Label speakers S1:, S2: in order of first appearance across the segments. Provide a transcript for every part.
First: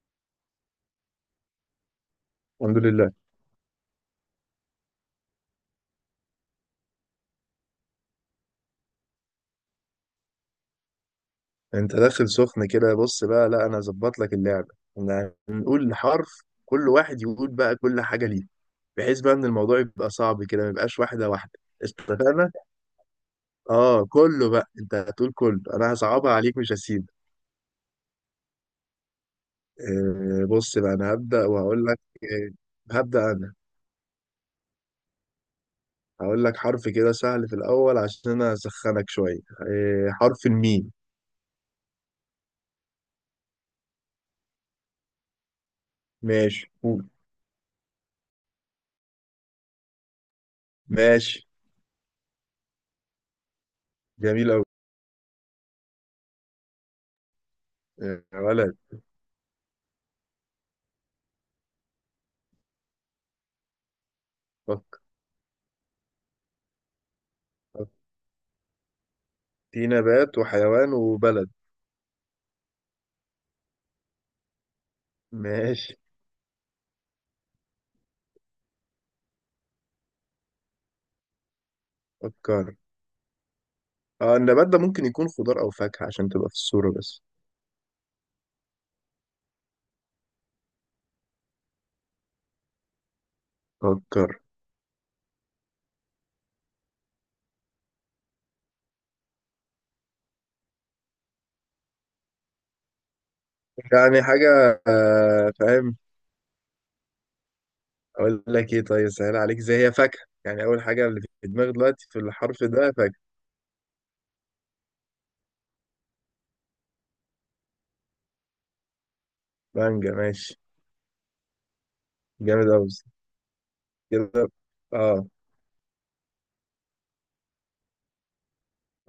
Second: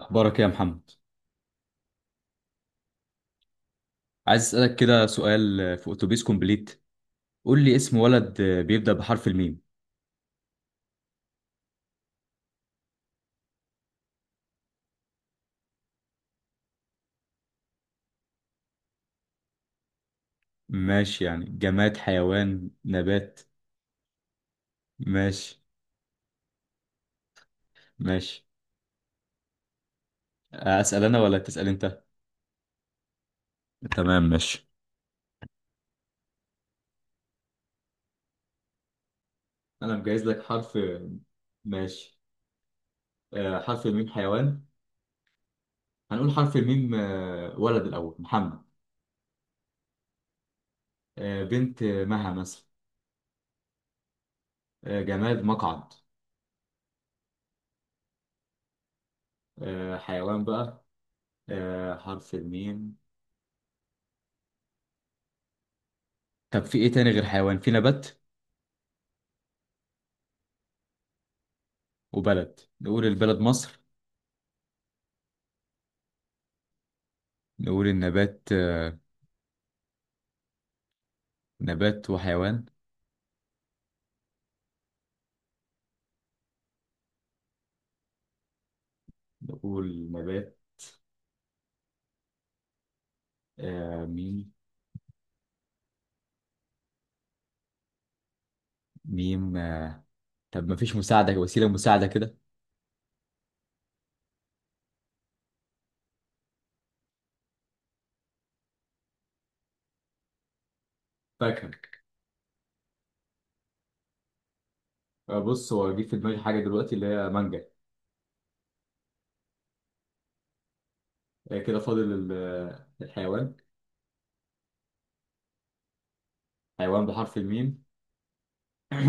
S1: أخبارك إيه يا محمد؟
S2: الحمد لله.
S1: عايز أسألك كده سؤال في أتوبيس كومبليت. قول لي اسم ولد بيبدأ بحرف الميم.
S2: انت داخل سخن كده، بص بقى. لا، انا ظبط لك اللعبه. احنا هنقول حرف، كل واحد يقول بقى كل حاجه ليه، بحيث بقى ان الموضوع يبقى صعب كده ما يبقاش
S1: ماشي،
S2: واحده
S1: يعني
S2: واحده.
S1: جماد،
S2: اتفقنا.
S1: حيوان، نبات.
S2: اه، كله بقى، انت هتقول
S1: ماشي.
S2: كله، انا هصعبها عليك، مش هسيب.
S1: ماشي.
S2: آه، بص بقى
S1: أسأل
S2: انا
S1: أنا ولا
S2: هبدا
S1: تسأل
S2: وهقول لك.
S1: أنت؟
S2: آه، هبدا انا.
S1: تمام، ماشي.
S2: هقول لك حرف كده سهل في الاول عشان انا اسخنك شويه،
S1: أنا مجهز لك
S2: حرف
S1: حرف.
S2: الميم.
S1: ماشي. حرف الميم، حيوان. هنقول حرف
S2: ماشي،
S1: الميم.
S2: قول.
S1: ولد الأول محمد.
S2: ماشي.
S1: بنت مها مثلا.
S2: جميل قوي.
S1: جماد، مقعد.
S2: آه يا ولد.
S1: حيوان بقى. حرف الميم.
S2: فكر.
S1: طب في إيه تاني؟ غير حيوان، في نبات
S2: في نبات وحيوان وبلد.
S1: وبلد. نقول البلد مصر.
S2: ماشي.
S1: نقول النبات. نبات وحيوان.
S2: فكر. اه، النبات ده ممكن يكون خضار او فاكهة عشان تبقى في الصورة بس.
S1: نقول نبات
S2: فكر.
S1: ميم. ميم طب ما فيش مساعدة؟ وسيلة مساعدة كده.
S2: يعني حاجة، فاهم. اقول لك ايه؟ طيب، سهل عليك، زي هي فاكهة، يعني اول حاجة اللي في
S1: فاكهة.
S2: دماغي دلوقتي في الحرف ده فاكهة.
S1: بص، هو جه في دماغي حاجة دلوقتي اللي هي مانجا.
S2: مانجا ماشي.
S1: كده فاضل
S2: جامد اوي.
S1: الحيوان.
S2: كده. اه.
S1: حيوان بحرف الميم.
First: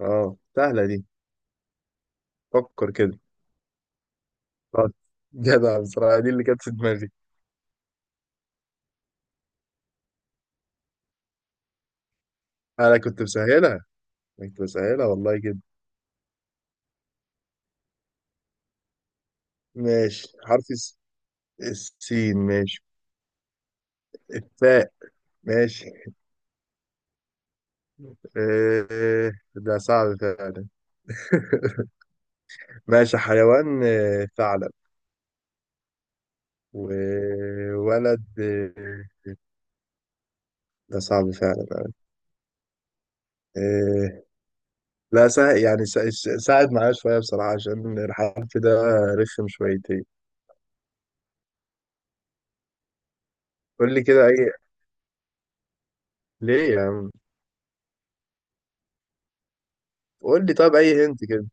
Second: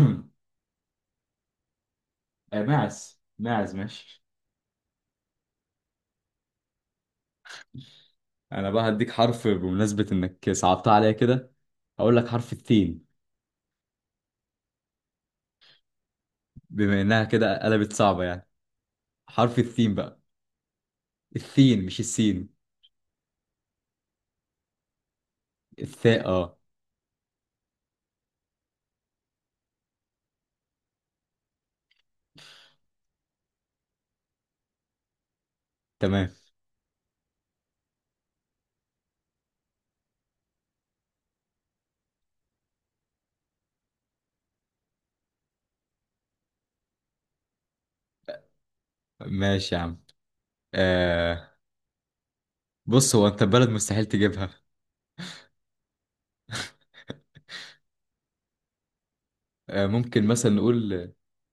S2: اه، سهلة دي. فكر كده.
S1: ماعز. ماعز، ماشي.
S2: طب. جدع بصراحة، دي اللي كانت في دماغي.
S1: أنا بقى هديك حرف بمناسبة إنك صعبتها عليا كده. هقول لك حرف
S2: انا
S1: الثين.
S2: كنت مسهلها. أنا كنت مسهلها والله كده.
S1: بما إنها كده قلبت صعبة يعني، حرف الثين بقى.
S2: ماشي، حرف
S1: الثين، مش
S2: السين.
S1: السين.
S2: ماشي. الثاء. ماشي.
S1: الثاء، اه.
S2: آه، ده صعب فعلا. ماشي، حيوان ثعلب.
S1: تمام،
S2: وولد ده صعب فعلا. آه، لا، سا... يعني سا... س- ساعد معايا شوية بصراحة عشان الحرف ده رخم
S1: ماشي يا عم.
S2: شويتين.
S1: آه، بص، هو انت بلد
S2: قول لي
S1: مستحيل
S2: كده
S1: تجيبها.
S2: أي. ليه يا عم؟
S1: آه، ممكن
S2: قول
S1: مثلا
S2: لي طب أي
S1: نقول
S2: هنت كده.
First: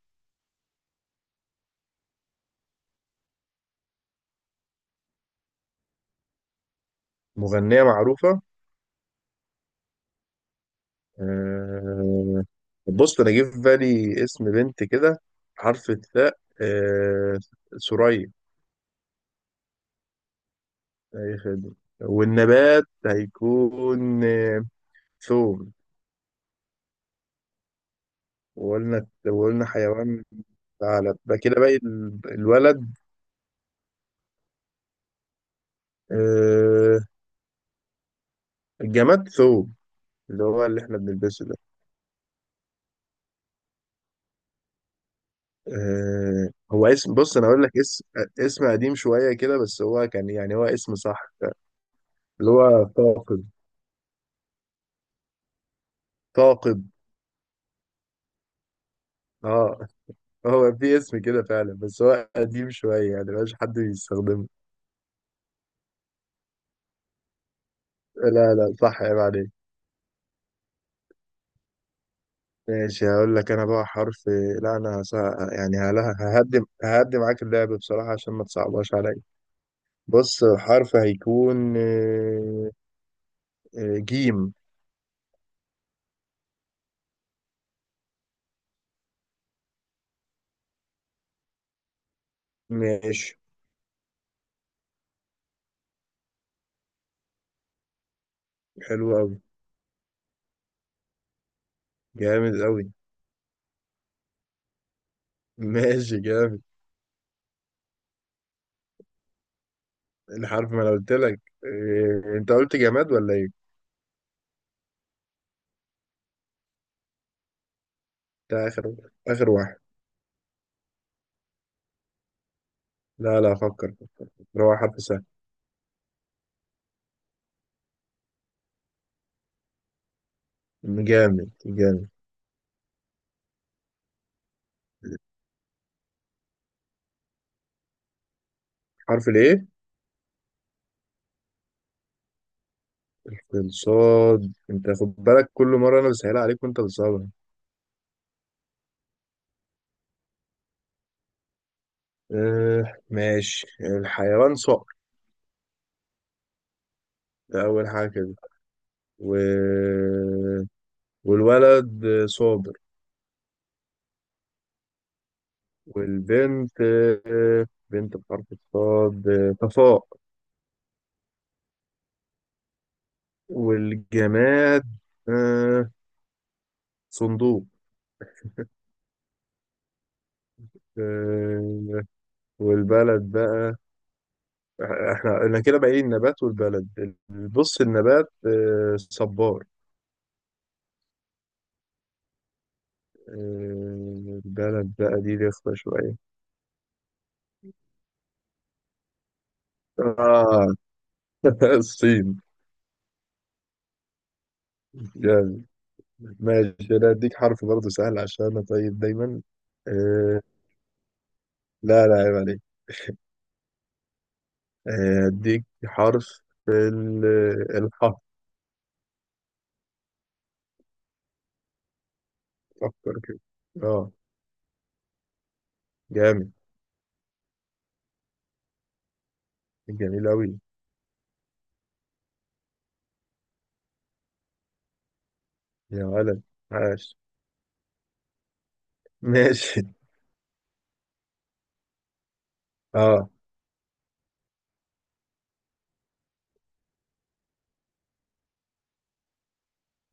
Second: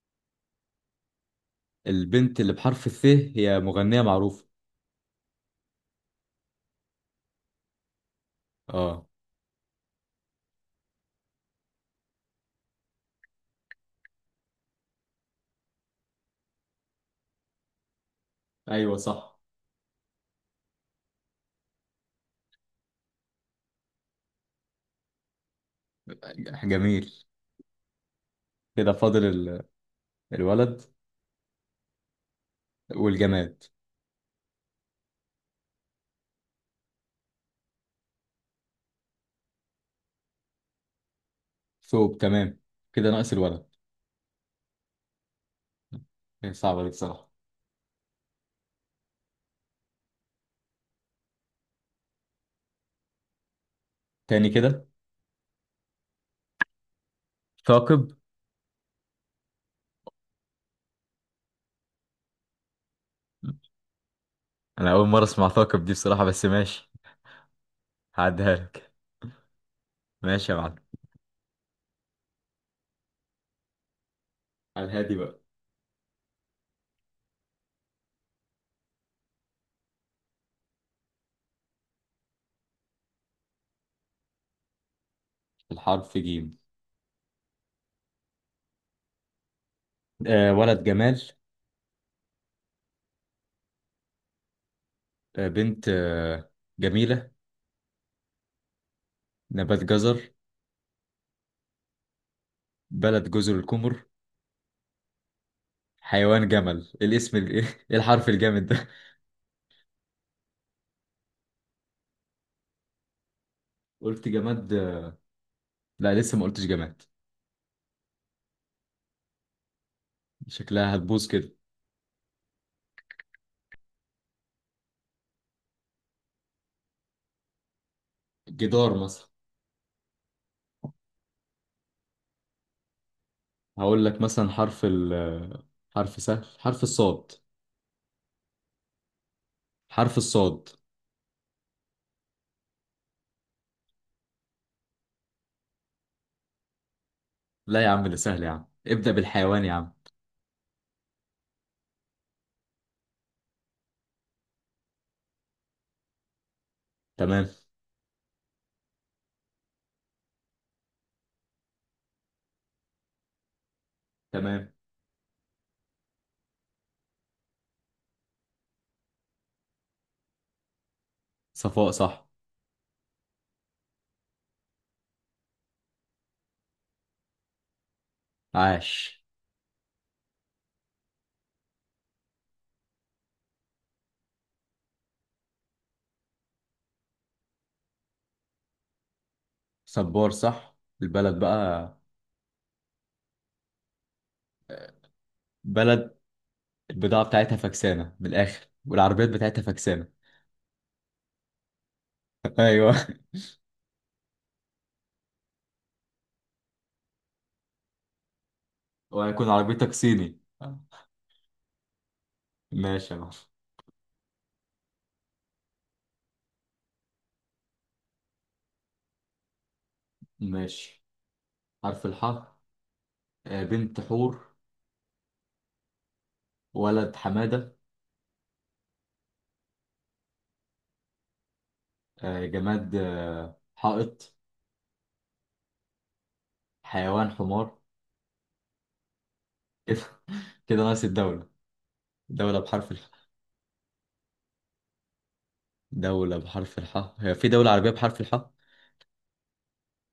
S1: البنت اللي بحرف الثاء هي مغنية معروفة.
S2: مغنية معروفة؟
S1: اه.
S2: آه، بص، أنا جه في بالي اسم بنت كده حرف الثاء، ثريا.
S1: ايوه، صح.
S2: أي خدمة. والنبات هيكون ثوم.
S1: جميل. كده
S2: وقلنا
S1: فاضل
S2: وقلنا حيوان
S1: الولد
S2: ثعلب بقى. كده باقي الولد.
S1: والجماد.
S2: آه، الجماد ثوم، اللي هو اللي احنا بنلبسه ده.
S1: ثوب، تمام. كده ناقص الولد. هي صعبة
S2: هو
S1: دي
S2: اسم،
S1: بصراحة.
S2: بص انا اقول لك اسم، اسم قديم شوية كده بس هو كان يعني هو اسم صح، اللي هو ثاقب.
S1: تاني كده؟
S2: ثاقب،
S1: ثاقب.
S2: اه. هو في اسم كده فعلا بس هو قديم شوية يعني مبقاش حد بيستخدمه.
S1: انا اول مرة اسمع ثاقب دي بصراحة، بس ماشي،
S2: لا
S1: هعديها
S2: لا،
S1: لك.
S2: صح يا عليك.
S1: ماشي يا معلم،
S2: ماشي، هقول لك انا بقى حرف. لا،
S1: على الهادي بقى.
S2: يعني، ههدي معاك اللعب بصراحة عشان ما تصعبهاش عليا. بص، حرف هيكون جيم.
S1: الحرف جيم. آه، ولد جمال.
S2: ماشي.
S1: بنت جميلة.
S2: حلو قوي.
S1: نبات، جزر.
S2: جامد قوي.
S1: بلد، جزر القمر.
S2: ماشي
S1: حيوان،
S2: جامد.
S1: جمل. إيه الاسم ايه الحرف الجامد ده!
S2: الحرف، ما انا قلت لك؟ انت قلت جماد ولا ايه؟
S1: قلت جماد. لا، لسه ما قلتش جماد.
S2: ده اخر. اخر واحد.
S1: شكلها هتبوظ كده.
S2: لا لا، افكر. هو حرف سهل.
S1: جدار مثلا.
S2: جامد جامد.
S1: هقول لك مثلا حرف ال آه، حرف سهل، حرف الصاد.
S2: حرف الايه؟
S1: حرف الصاد.
S2: الصاد، انت خد بالك، كل مرة انا بسهلها عليك وانت بتصعبها.
S1: لا يا عم، ده سهل يا عم، ابدأ بالحيوان يا عم.
S2: آه ماشي، الحيوان صقر.
S1: تمام.
S2: ده أول حاجة كده. و... والولد صابر.
S1: تمام.
S2: والبنت بنت بحرف الصاد، صفاء.
S1: صفاء، صح.
S2: والجماد آه، صندوق.
S1: عاش.
S2: آه، والبلد بقى. احنا كده باقي النبات والبلد. بص، النبات صبار.
S1: صبار، صح. البلد بقى.
S2: البلد بقى دي رخمة شوية.
S1: بلد البضاعة بتاعتها فكسانة من الآخر والعربيات بتاعتها فكسانة.
S2: آه الصين.
S1: ايوه.
S2: ماشي، انا اديك حرف برضه سهل عشان انا طيب دايما.
S1: وهيكون عربيتك صيني.
S2: آه، لا لا، عيب عليك.
S1: ماشي يا معلم.
S2: اديك حرف ال- الحاء.
S1: ماشي، حرف الحاء.
S2: فكر كده.
S1: بنت
S2: اه،
S1: حور.
S2: جامد.
S1: ولد حمادة.
S2: جميل اوي.
S1: جماد حائط.
S2: يا ولد عاش.
S1: حيوان، حمار.
S2: ماشي،
S1: كده. كده ناقص الدولة. دولة بحرف
S2: اه.
S1: الحاء. دولة بحرف الحاء، هي في دولة عربية بحرف الحاء؟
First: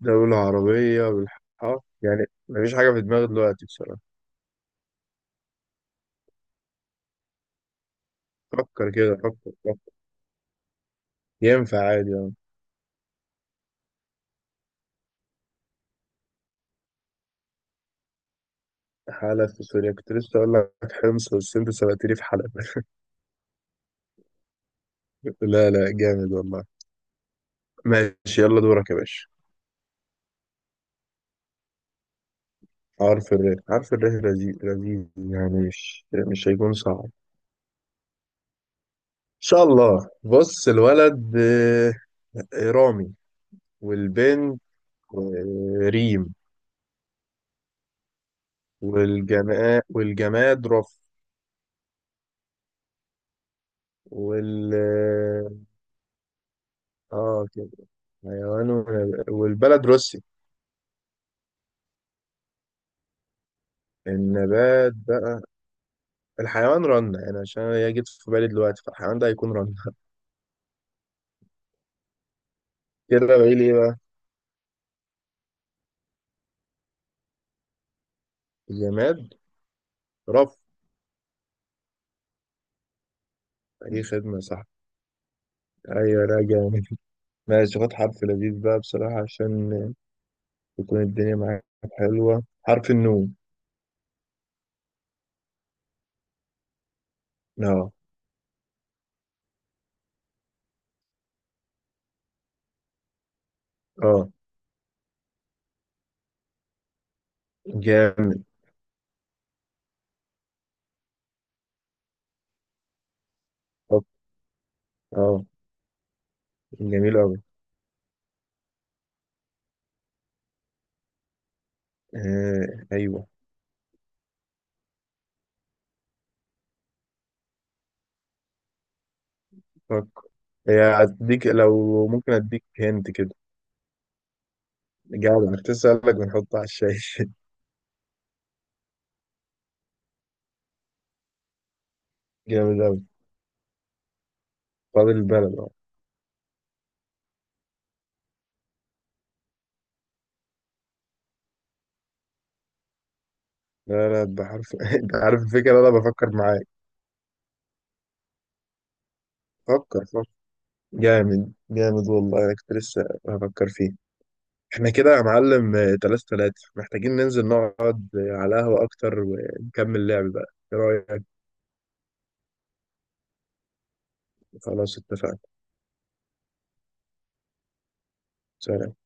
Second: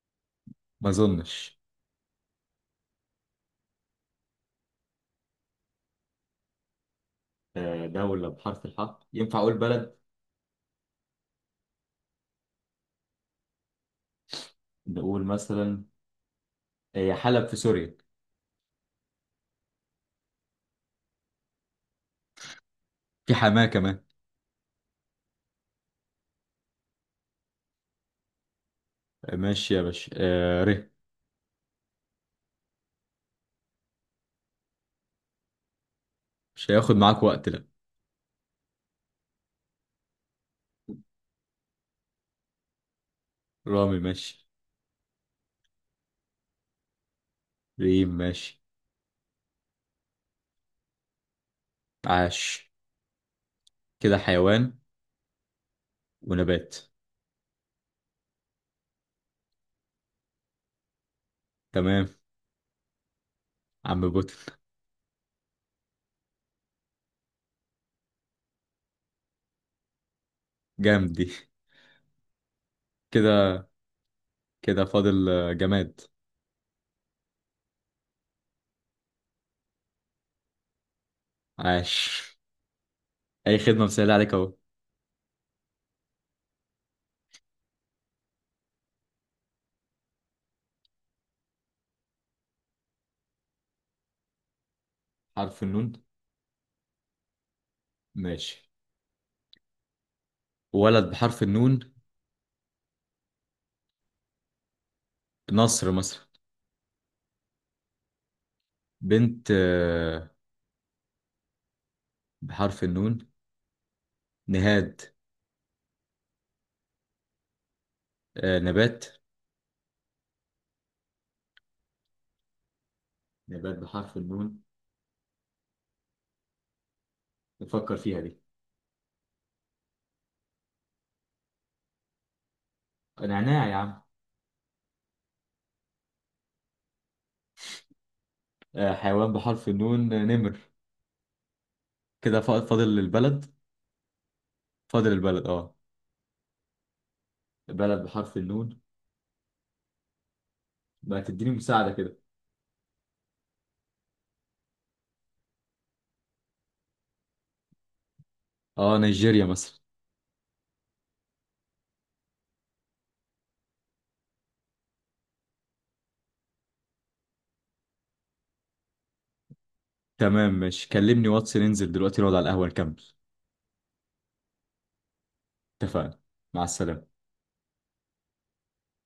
S2: دولة
S1: ما
S2: عربية
S1: أظنش.
S2: بالحاء، يعني مفيش حاجة في دماغي دلوقتي بصراحة.
S1: دولة بحرف
S2: فكر
S1: الحاء،
S2: كده،
S1: ينفع
S2: فكر
S1: أقول
S2: فكر.
S1: بلد؟
S2: ينفع عادي، اه.
S1: نقول مثلا هي حلب في سوريا.
S2: حلب في سوريا، كنت لسه اقول لك حمص بس انت سبقتني في حلب.
S1: في حماة كمان.
S2: لا لا، جامد والله. ماشي. يلا دورك يا باشا.
S1: آه، ماشي يا باشا. آه، ر.
S2: عارف الريح، عارف الريح لذيذ لذيذ، يعني مش
S1: مش
S2: هيكون
S1: هياخد
S2: صعب ان
S1: معاك وقت، لا.
S2: شاء الله. بص، الولد رامي.
S1: رامي، ماشي.
S2: والبنت ريم.
S1: ريم، ماشي.
S2: والجماد رف.
S1: عاش. كده
S2: وال
S1: حيوان ونبات.
S2: اه، كده حيوان والبلد روسي.
S1: تمام. عم بوتن.
S2: النبات بقى، الحيوان رنة، يعني عشان هي جت في بالي دلوقتي فالحيوان ده هيكون رنة.
S1: جامد دي.
S2: كده بقى، ايه
S1: كده.
S2: ليه بقى.
S1: كده فاضل جماد.
S2: الجماد رف.
S1: عاش. اي خدمة،
S2: اي
S1: مسهلة عليك
S2: خدمة
S1: اهو.
S2: صح. ايوه راجع. ماشي، خد حرف لذيذ بقى بصراحة عشان تكون الدنيا معاك حلوة. حرف النون.
S1: حرف النون.
S2: اه.
S1: ماشي. ولد بحرف النون،
S2: اه،
S1: نصر مثلا.
S2: جامد.
S1: بنت بحرف النون،
S2: طب،
S1: نهاد.
S2: اه. جميل أوي.
S1: نبات.
S2: آه أيوه.
S1: نبات بحرف النون، نفكر فيها دي.
S2: فكر. هي، هديك لو ممكن أديك هنت كده.
S1: نعناع يا عم.
S2: جدع، كنت أسألك بنحطه على الشاي.
S1: حيوان بحرف النون نمر. كده
S2: جامد
S1: فاضل
S2: أوي.
S1: البلد.
S2: فاضل
S1: فاضل البلد،
S2: البلد، اه.
S1: اه. بلد بحرف النون. بقى تديني مساعدة كده.
S2: لا لا، بحرف أنت عارف الفكرة، أنا بفكر معاك.
S1: اه، نيجيريا مثلا.
S2: فكر فكر. جامد جامد والله، أنا كنت لسه بفكر فيه. احنا كده يا معلم، تلاتة تلاتة محتاجين ننزل نقعد، على قهوة أكتر ونكمل لعب بقى.
S1: تمام،
S2: إيه
S1: ماشي،
S2: رأيك؟
S1: كلمني واتس، ننزل دلوقتي نقعد على القهوة نكمل.
S2: خلاص اتفقنا.
S1: اتفقنا. مع السلامة.
S2: سلام.